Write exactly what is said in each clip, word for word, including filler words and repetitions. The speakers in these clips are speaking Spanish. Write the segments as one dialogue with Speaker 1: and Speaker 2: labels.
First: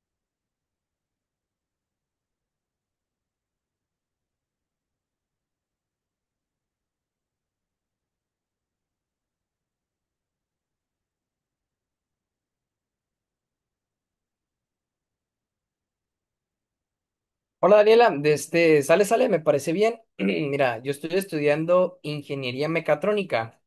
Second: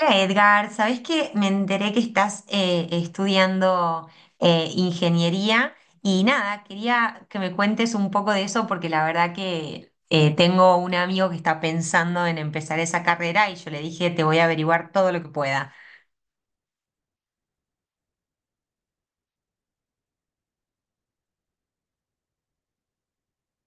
Speaker 1: Hola Edgar, ¿sabés que me enteré que estás eh, estudiando eh, ingeniería? Y nada, quería que me cuentes un poco de eso porque la verdad que eh, tengo un amigo que está pensando en empezar esa carrera y yo le dije, te voy a averiguar todo lo que pueda.
Speaker 2: Hola Daniela, de este, sale, sale, me parece bien. Mira, yo estoy estudiando ingeniería mecatrónica.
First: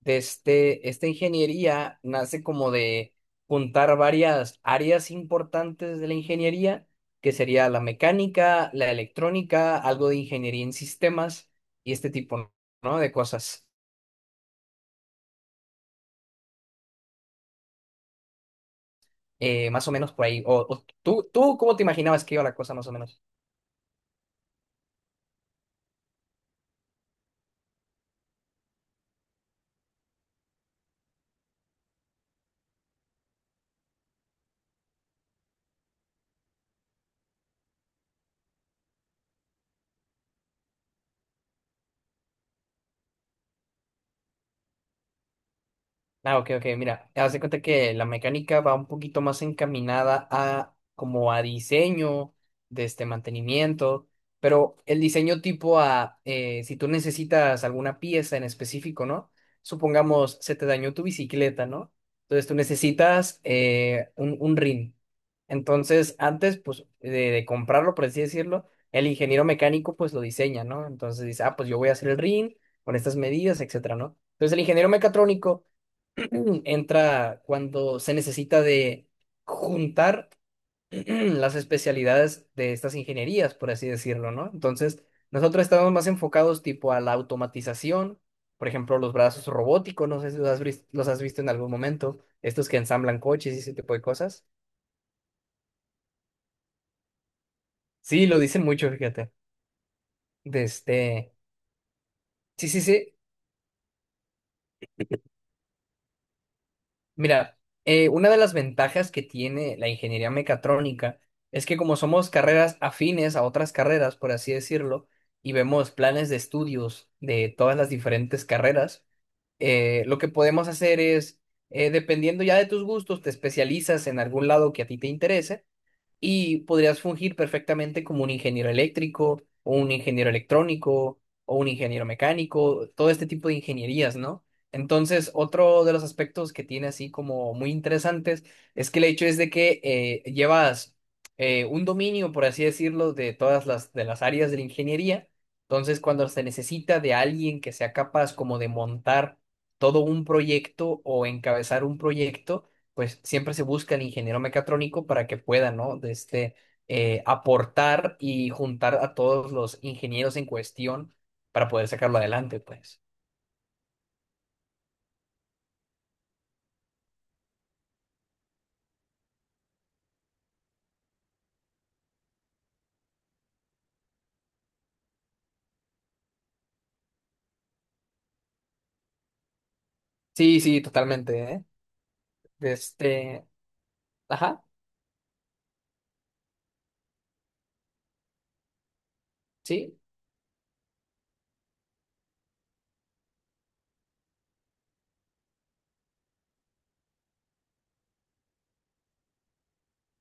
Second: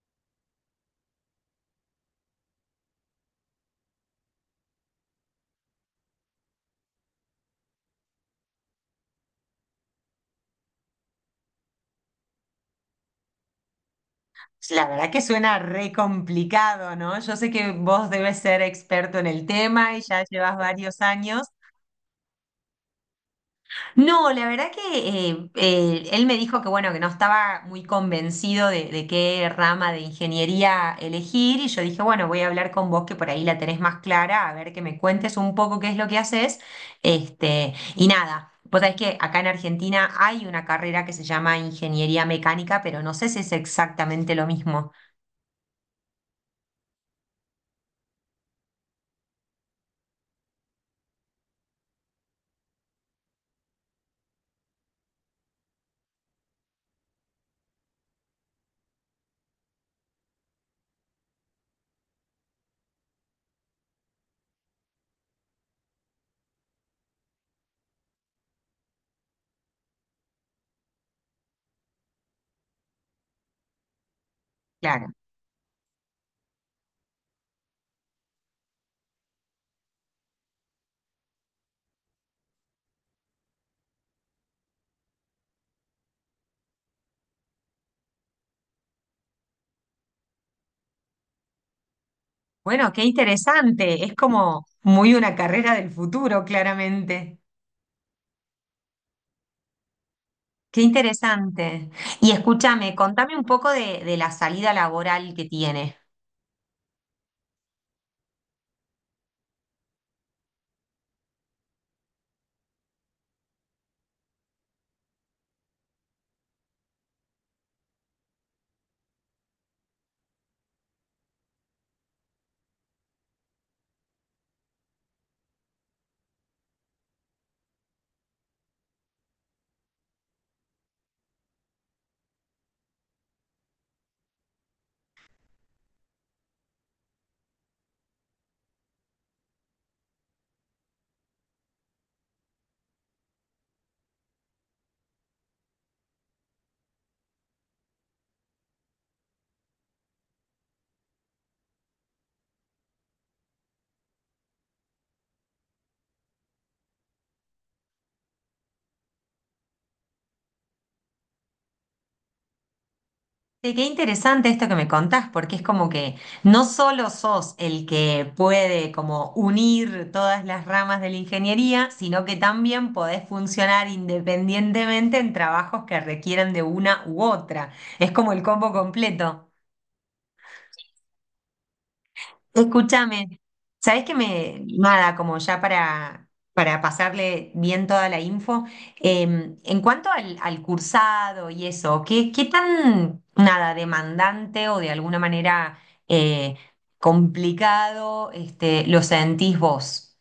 Speaker 2: De este, esta ingeniería nace como de juntar varias áreas importantes de la ingeniería, que sería la mecánica, la electrónica, algo de ingeniería en sistemas y este tipo, ¿no? de cosas.
Speaker 1: La verdad que suena re complicado, ¿no? Yo sé que vos debes ser experto en el
Speaker 2: Eh, más o
Speaker 1: tema y
Speaker 2: menos
Speaker 1: ya
Speaker 2: por ahí.
Speaker 1: llevas
Speaker 2: O, o,
Speaker 1: varios
Speaker 2: ¿tú,
Speaker 1: años.
Speaker 2: tú cómo te imaginabas que iba la cosa más o menos?
Speaker 1: No, la verdad que eh, eh, él me dijo que bueno, que no estaba muy convencido de, de qué rama de ingeniería elegir y yo dije, bueno, voy a hablar con vos que por ahí la tenés más clara, a ver que me cuentes un poco qué es lo que haces. Este, y nada, vos sabés que acá en Argentina hay una carrera que se llama ingeniería mecánica, pero no sé si es exactamente lo mismo.
Speaker 2: Ah, ok, ok, mira, haz de cuenta que la mecánica va un poquito más encaminada a como a diseño de este mantenimiento, pero el diseño tipo a eh, si tú necesitas alguna pieza en específico, ¿no? Supongamos se te dañó tu bicicleta, ¿no? Entonces tú necesitas eh, un, un rin. Entonces, antes, pues, de, de comprarlo, por así decirlo, el ingeniero mecánico, pues, lo diseña, ¿no? Entonces dice, ah, pues yo voy a hacer el rin con estas medidas, etcétera, ¿no? Entonces, el ingeniero
Speaker 1: Claro.
Speaker 2: mecatrónico entra cuando se necesita de juntar las especialidades de estas ingenierías, por así decirlo, ¿no? Entonces, nosotros estamos más enfocados tipo a la automatización, por ejemplo, los brazos robóticos, no sé si los has, vis- los has visto en algún momento, estos que
Speaker 1: Bueno, qué
Speaker 2: ensamblan coches y ese tipo de
Speaker 1: interesante, es
Speaker 2: cosas.
Speaker 1: como muy una carrera del futuro, claramente.
Speaker 2: Sí, lo dicen mucho, fíjate. De
Speaker 1: Qué
Speaker 2: este...
Speaker 1: interesante. Y
Speaker 2: Sí, sí,
Speaker 1: escúchame,
Speaker 2: sí.
Speaker 1: contame un poco de, de la salida laboral que tiene.
Speaker 2: Mira, eh, una de las ventajas que tiene la ingeniería mecatrónica es que como somos carreras afines a otras carreras, por así decirlo, y vemos planes de estudios de todas las diferentes carreras, eh, lo que podemos hacer es, eh, dependiendo ya de tus gustos, te especializas en algún lado que a ti te interese y podrías fungir perfectamente como un ingeniero eléctrico o un ingeniero electrónico o un ingeniero mecánico, todo este tipo de ingenierías, ¿no? Entonces, otro de los aspectos que tiene así como muy interesantes es que el hecho es de que eh, llevas eh, un dominio, por así decirlo, de todas las, de las áreas de la ingeniería. Entonces, cuando se necesita de alguien que sea capaz como de montar todo un proyecto o encabezar un proyecto, pues siempre se busca el ingeniero mecatrónico para que pueda, ¿no? De este, eh, aportar y juntar a todos los ingenieros en cuestión para poder sacarlo adelante, pues.
Speaker 1: Sí, qué interesante esto que me contás, porque es como que no solo sos el que puede como unir todas las ramas de la ingeniería, sino que también podés funcionar independientemente en trabajos que requieran de una u otra. Es como el combo completo.
Speaker 2: Sí, sí, totalmente, ¿eh? De
Speaker 1: Escúchame,
Speaker 2: este,
Speaker 1: ¿sabés que
Speaker 2: ajá,
Speaker 1: me, nada, como ya para, para pasarle bien toda la info, em, en
Speaker 2: sí.
Speaker 1: cuanto al, al cursado y eso, ¿qué, qué tan, nada, demandante o de alguna manera eh, complicado este, lo sentís vos?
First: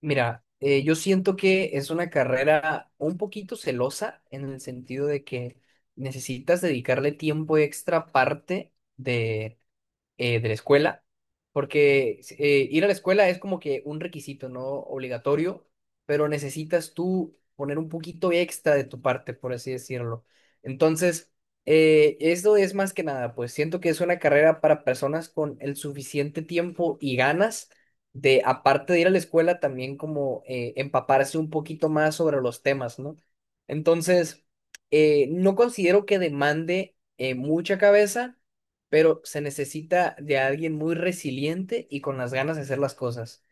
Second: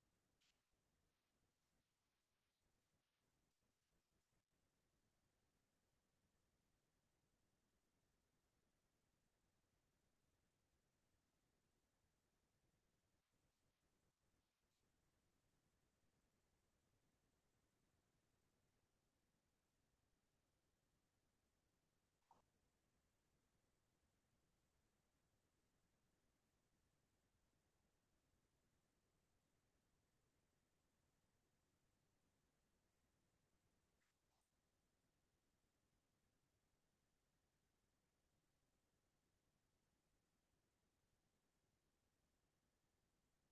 Speaker 2: Mira, eh, yo siento que es una carrera un poquito celosa en el sentido de que necesitas dedicarle tiempo extra aparte de eh, de la escuela, porque eh, ir a la escuela es como que un requisito, ¿no? Obligatorio, pero necesitas tú poner un poquito extra de tu parte, por así decirlo. Entonces, eh, esto es más que nada, pues siento que es una carrera para personas con el suficiente tiempo y ganas de, aparte de ir a la escuela, también como eh, empaparse un poquito más sobre los temas, ¿no? Entonces, eh, no considero que demande eh, mucha cabeza, pero se necesita de alguien muy resiliente y con las ganas de hacer las cosas.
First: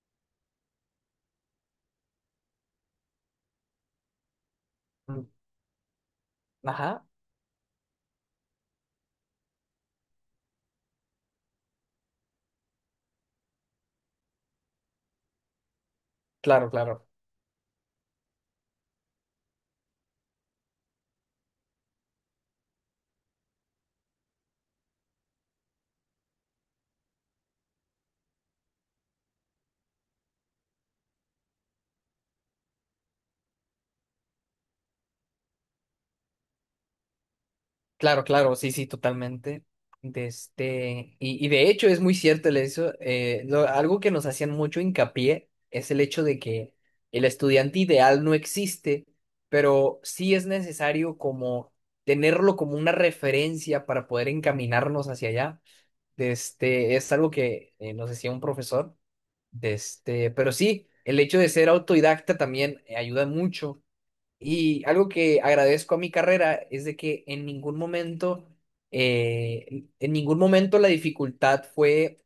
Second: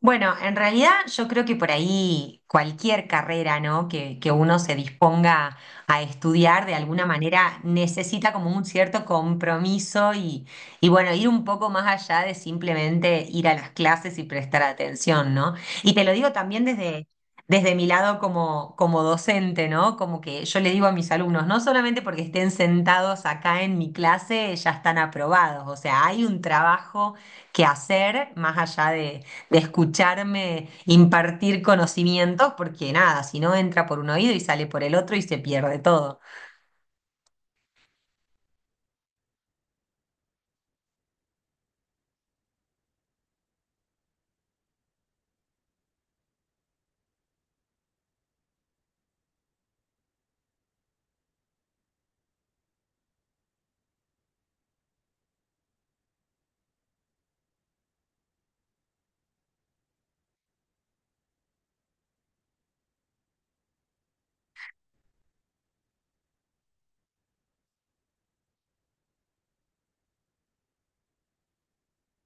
Speaker 1: Bueno, en realidad yo creo que por ahí cualquier carrera, ¿no? que, que uno se
Speaker 2: Mm,
Speaker 1: disponga a estudiar de
Speaker 2: ajá,
Speaker 1: alguna manera necesita como un cierto compromiso y, y bueno, ir un poco más allá de simplemente ir a las clases y prestar atención, ¿no? Y te lo digo también
Speaker 2: claro, claro,
Speaker 1: desde, desde mi lado como, como docente, ¿no? Como que yo le digo a mis alumnos, no solamente porque estén sentados acá en mi clase, ya están aprobados, o sea, hay un trabajo que hacer más allá de de escucharme impartir conocimientos, porque nada, si no entra por un oído y sale por el otro y se pierde todo.
Speaker 2: claro, claro, sí, sí, totalmente. De este, y, y de hecho es muy cierto el eso, eh, lo- algo que nos hacían mucho hincapié es el hecho de que el estudiante ideal no existe, pero sí es necesario como tenerlo como una referencia para poder encaminarnos hacia allá. De este, es algo que eh, nos decía un profesor. De este, pero sí, el hecho de ser autodidacta también eh, ayuda mucho. Y algo que agradezco a mi carrera es de que en ningún momento, eh, en ningún momento la dificultad fue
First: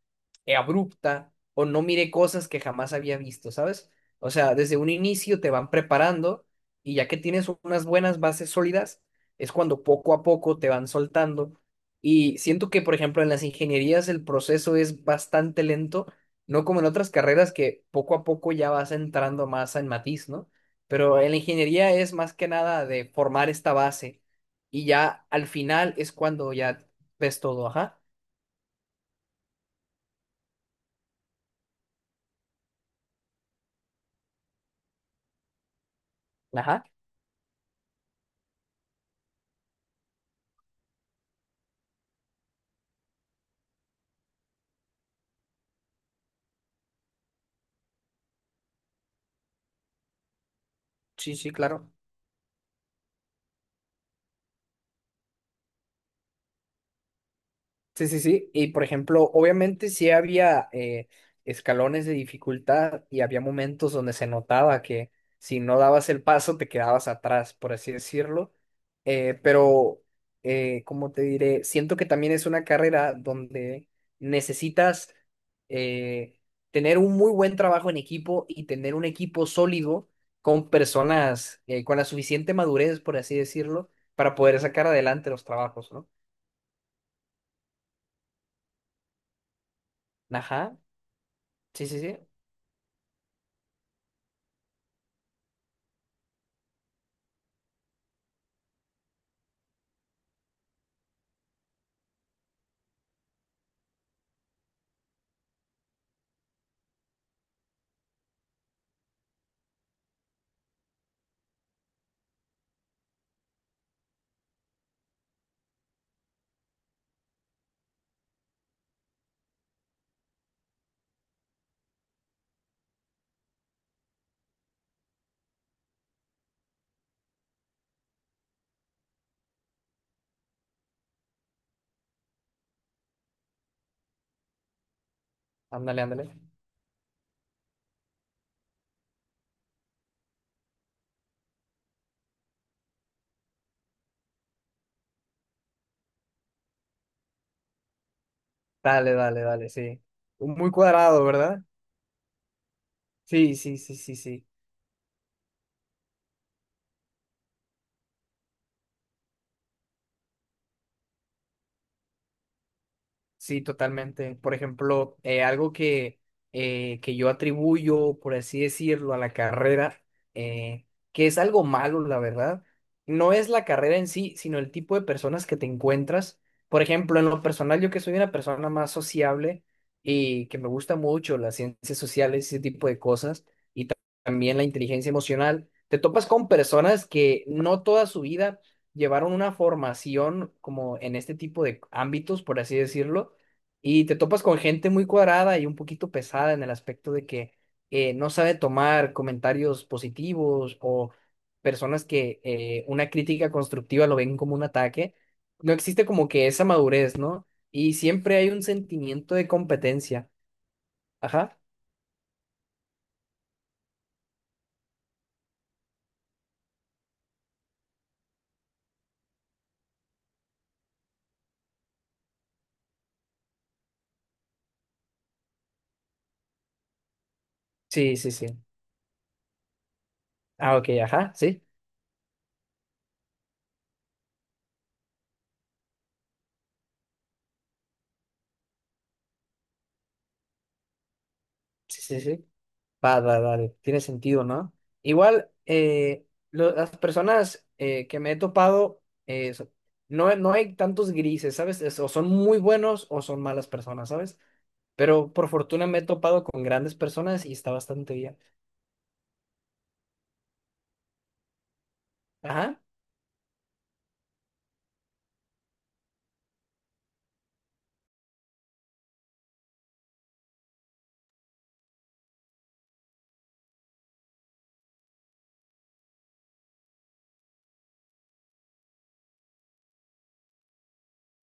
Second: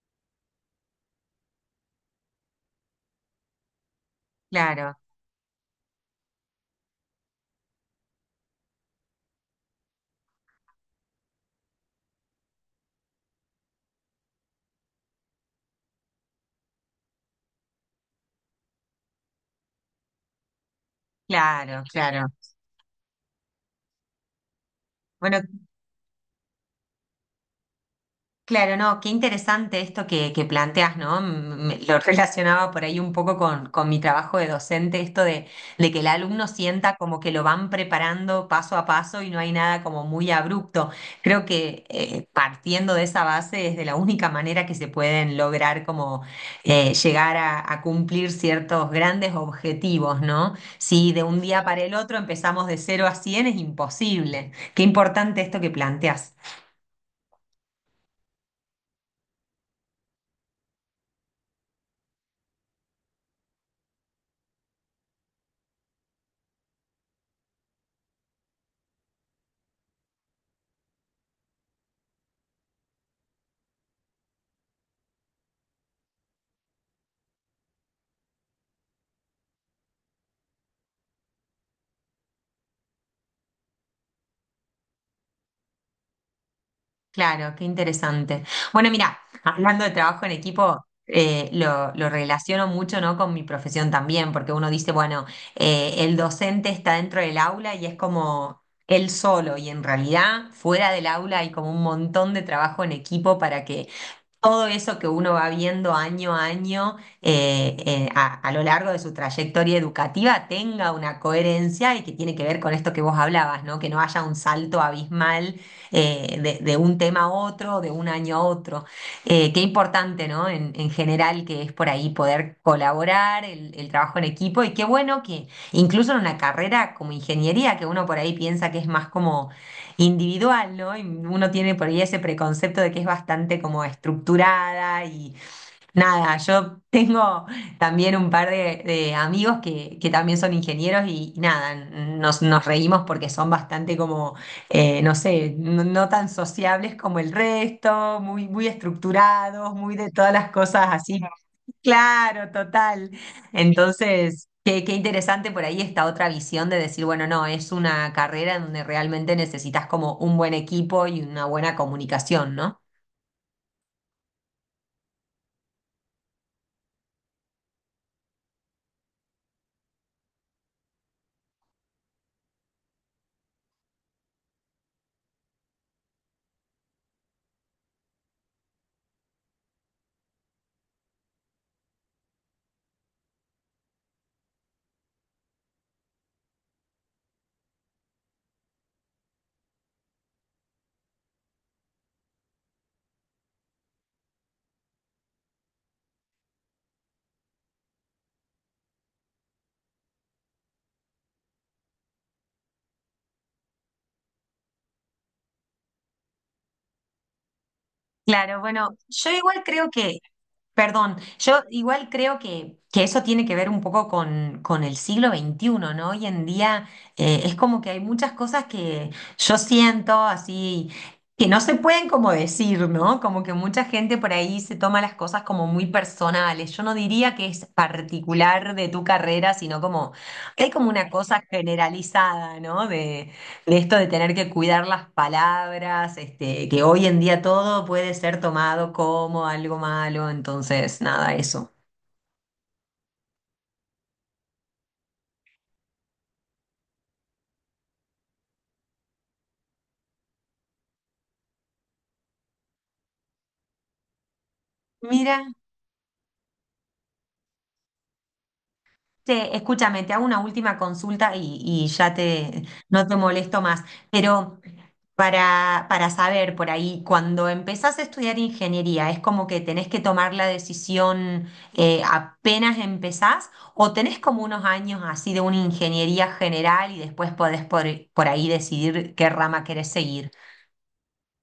Speaker 2: eh, abrupta o no miré cosas que jamás había visto, ¿sabes? O sea, desde un
Speaker 1: Claro,
Speaker 2: inicio te van preparando y ya que tienes unas buenas bases sólidas, es cuando poco a poco te van soltando. Y siento que, por ejemplo, en las ingenierías el proceso es bastante lento, no como en otras carreras que poco a poco ya vas entrando más en matiz, ¿no? Pero en la
Speaker 1: claro,
Speaker 2: ingeniería es
Speaker 1: claro.
Speaker 2: más que nada de formar esta base y ya
Speaker 1: Bueno,
Speaker 2: al final es cuando ya ves todo, ajá,
Speaker 1: claro, no, qué interesante esto que, que planteas, ¿no? Mm, me- lo relacionaba por ahí un poco con, con mi trabajo de docente, esto de, de que el alumno
Speaker 2: ajá,
Speaker 1: sienta como que lo van preparando paso a paso y no hay nada como muy abrupto. Creo que eh, partiendo de esa base es de la única manera que se pueden lograr como eh, llegar a, a cumplir ciertos grandes objetivos, ¿no? Si de
Speaker 2: sí,
Speaker 1: un
Speaker 2: sí,
Speaker 1: día para
Speaker 2: claro.
Speaker 1: el otro empezamos de cero a cien es imposible. Qué importante esto que planteas.
Speaker 2: Sí, sí, sí. Y por ejemplo, obviamente sí había eh, escalones de dificultad y había momentos donde se notaba que si no dabas el paso te quedabas atrás, por así decirlo. Eh, pero, eh, ¿cómo te diré? Siento que también es una carrera donde necesitas eh, tener un muy buen trabajo en equipo y tener un equipo sólido con personas eh, con la suficiente madurez, por así decirlo, para poder sacar adelante los trabajos, ¿no?
Speaker 1: Claro, qué interesante. Bueno, mira, hablando de trabajo en
Speaker 2: Ajá.
Speaker 1: equipo, eh,
Speaker 2: Sí,
Speaker 1: lo,
Speaker 2: sí,
Speaker 1: lo
Speaker 2: sí.
Speaker 1: relaciono mucho, ¿no? con mi profesión también, porque uno dice, bueno, eh, el docente está dentro del aula y es como él solo, y en realidad fuera del aula hay como un montón de trabajo en equipo para que todo eso que uno va viendo año a año eh, eh, a, a lo largo de su trayectoria educativa tenga una coherencia y que tiene que ver con esto que vos hablabas, ¿no? Que no haya un salto abismal eh, de, de un tema a otro, de un año a otro. Eh, qué importante, ¿no? En, en general que es por ahí poder colaborar, el, el trabajo en equipo y qué bueno que incluso en una carrera como ingeniería, que uno por ahí piensa que es más como individual, ¿no? Y uno tiene por ahí ese preconcepto de que es bastante como estructurada y
Speaker 2: Ándale, ándale.
Speaker 1: nada, yo tengo también un par de, de amigos que, que también son ingenieros y nada, nos, nos reímos porque son bastante como, eh, no sé, no, no tan sociables como el resto, muy, muy
Speaker 2: Dale, dale, dale,
Speaker 1: estructurados, muy
Speaker 2: sí.
Speaker 1: de todas las
Speaker 2: Muy
Speaker 1: cosas así.
Speaker 2: cuadrado, ¿verdad?
Speaker 1: Claro, total.
Speaker 2: Sí, sí, sí, sí, sí.
Speaker 1: Entonces, qué, qué interesante por ahí esta otra visión de decir, bueno, no, es una carrera en donde realmente necesitas como un buen equipo y una buena comunicación, ¿no?
Speaker 2: Sí, totalmente. Por ejemplo, eh, algo que, eh, que yo atribuyo, por así decirlo, a la carrera, eh, que es algo malo, la verdad, no es la carrera en sí, sino el tipo de personas que te encuentras. Por ejemplo, en lo personal, yo que soy una persona más sociable y que me gusta mucho las ciencias sociales y ese tipo de cosas, también la inteligencia emocional. Te topas con personas que no toda su vida llevaron una formación como en este tipo de ámbitos, por así decirlo, y te topas con gente muy cuadrada y un poquito pesada en el aspecto de que eh, no sabe tomar comentarios positivos o personas que eh, una crítica constructiva lo ven como un ataque. No existe como que esa madurez, ¿no? Y siempre hay
Speaker 1: Claro,
Speaker 2: un
Speaker 1: bueno, yo
Speaker 2: sentimiento de
Speaker 1: igual creo que,
Speaker 2: competencia.
Speaker 1: perdón,
Speaker 2: Ajá.
Speaker 1: yo igual creo que, que eso tiene que ver un poco con, con el siglo veintiuno, ¿no? Hoy en día eh, es como que hay muchas cosas que yo siento así, que no se pueden como decir, ¿no? Como que mucha gente por ahí se toma las cosas como muy personales. Yo no diría que es
Speaker 2: Sí, sí, sí.
Speaker 1: particular de tu carrera, sino como, hay
Speaker 2: Ah, ok,
Speaker 1: como una
Speaker 2: ajá,
Speaker 1: cosa
Speaker 2: sí.
Speaker 1: generalizada, ¿no? De, de esto de tener que cuidar las palabras, este, que hoy en día todo puede ser tomado como algo malo, entonces nada, eso.
Speaker 2: Sí, sí, sí. Va, va, vale, tiene sentido, ¿no? Igual, eh, lo- las personas eh, que me he topado, eh, so- no, no hay tantos grises, ¿sabes? Es- o son muy buenos o son malas personas, ¿sabes? Pero
Speaker 1: Mira.
Speaker 2: por fortuna me he topado con grandes personas y está bastante bien.
Speaker 1: Che, escúchame, te hago una última consulta y, y ya te,
Speaker 2: Ajá.
Speaker 1: no te molesto más, pero para, para saber por ahí, cuando empezás a estudiar ingeniería, ¿es como que tenés que tomar la decisión eh, apenas empezás o tenés como unos años así de una ingeniería general y después podés por, por ahí decidir qué rama querés seguir?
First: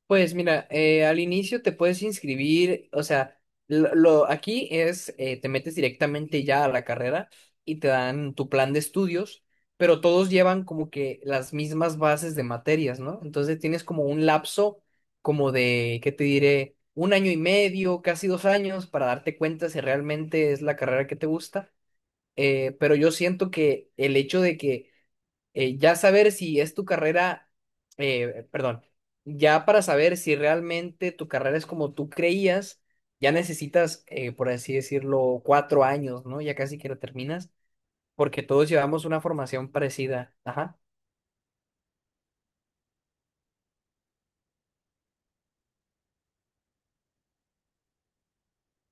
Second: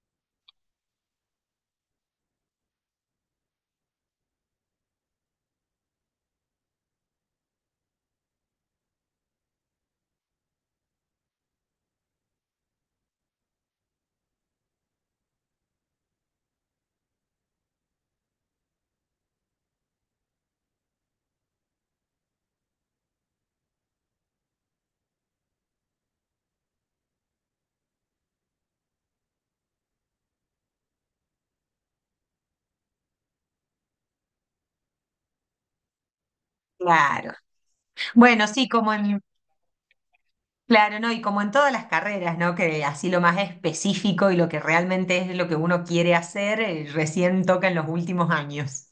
Speaker 2: Pues mira, eh, al inicio te puedes inscribir, o sea, lo, lo- aquí es, eh, te metes directamente ya a la carrera y te dan tu plan de estudios, pero todos llevan como que las mismas bases de materias, ¿no? Entonces tienes como un lapso como de, ¿qué te diré? Un año y medio, casi dos años para darte cuenta si realmente es la carrera que te gusta. Eh, pero yo siento que el hecho de que eh, ya saber si es tu carrera, eh, perdón, ya para saber si realmente tu carrera es como tú creías, ya necesitas, eh, por así decirlo, cuatro años, ¿no? Ya casi que lo
Speaker 1: Claro.
Speaker 2: terminas, porque
Speaker 1: Bueno,
Speaker 2: todos
Speaker 1: sí, como en
Speaker 2: llevamos
Speaker 1: mi
Speaker 2: una formación parecida. Ajá.
Speaker 1: claro, ¿no? Y como en todas las carreras, ¿no? Que así lo más específico y lo que realmente es lo que uno quiere hacer, eh, recién toca en los últimos años.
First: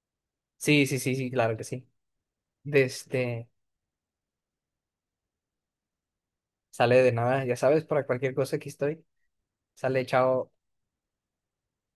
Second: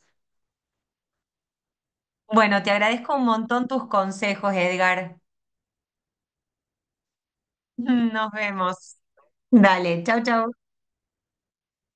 Speaker 2: Sí, sí, sí, sí, claro que sí.
Speaker 1: Bueno, te
Speaker 2: De
Speaker 1: agradezco un
Speaker 2: este,
Speaker 1: montón tus consejos, Edgar.
Speaker 2: sale de nada, ya sabes, para
Speaker 1: Nos
Speaker 2: cualquier cosa aquí
Speaker 1: vemos.
Speaker 2: estoy.
Speaker 1: Dale,
Speaker 2: Sale,
Speaker 1: chau,
Speaker 2: chao.
Speaker 1: chau.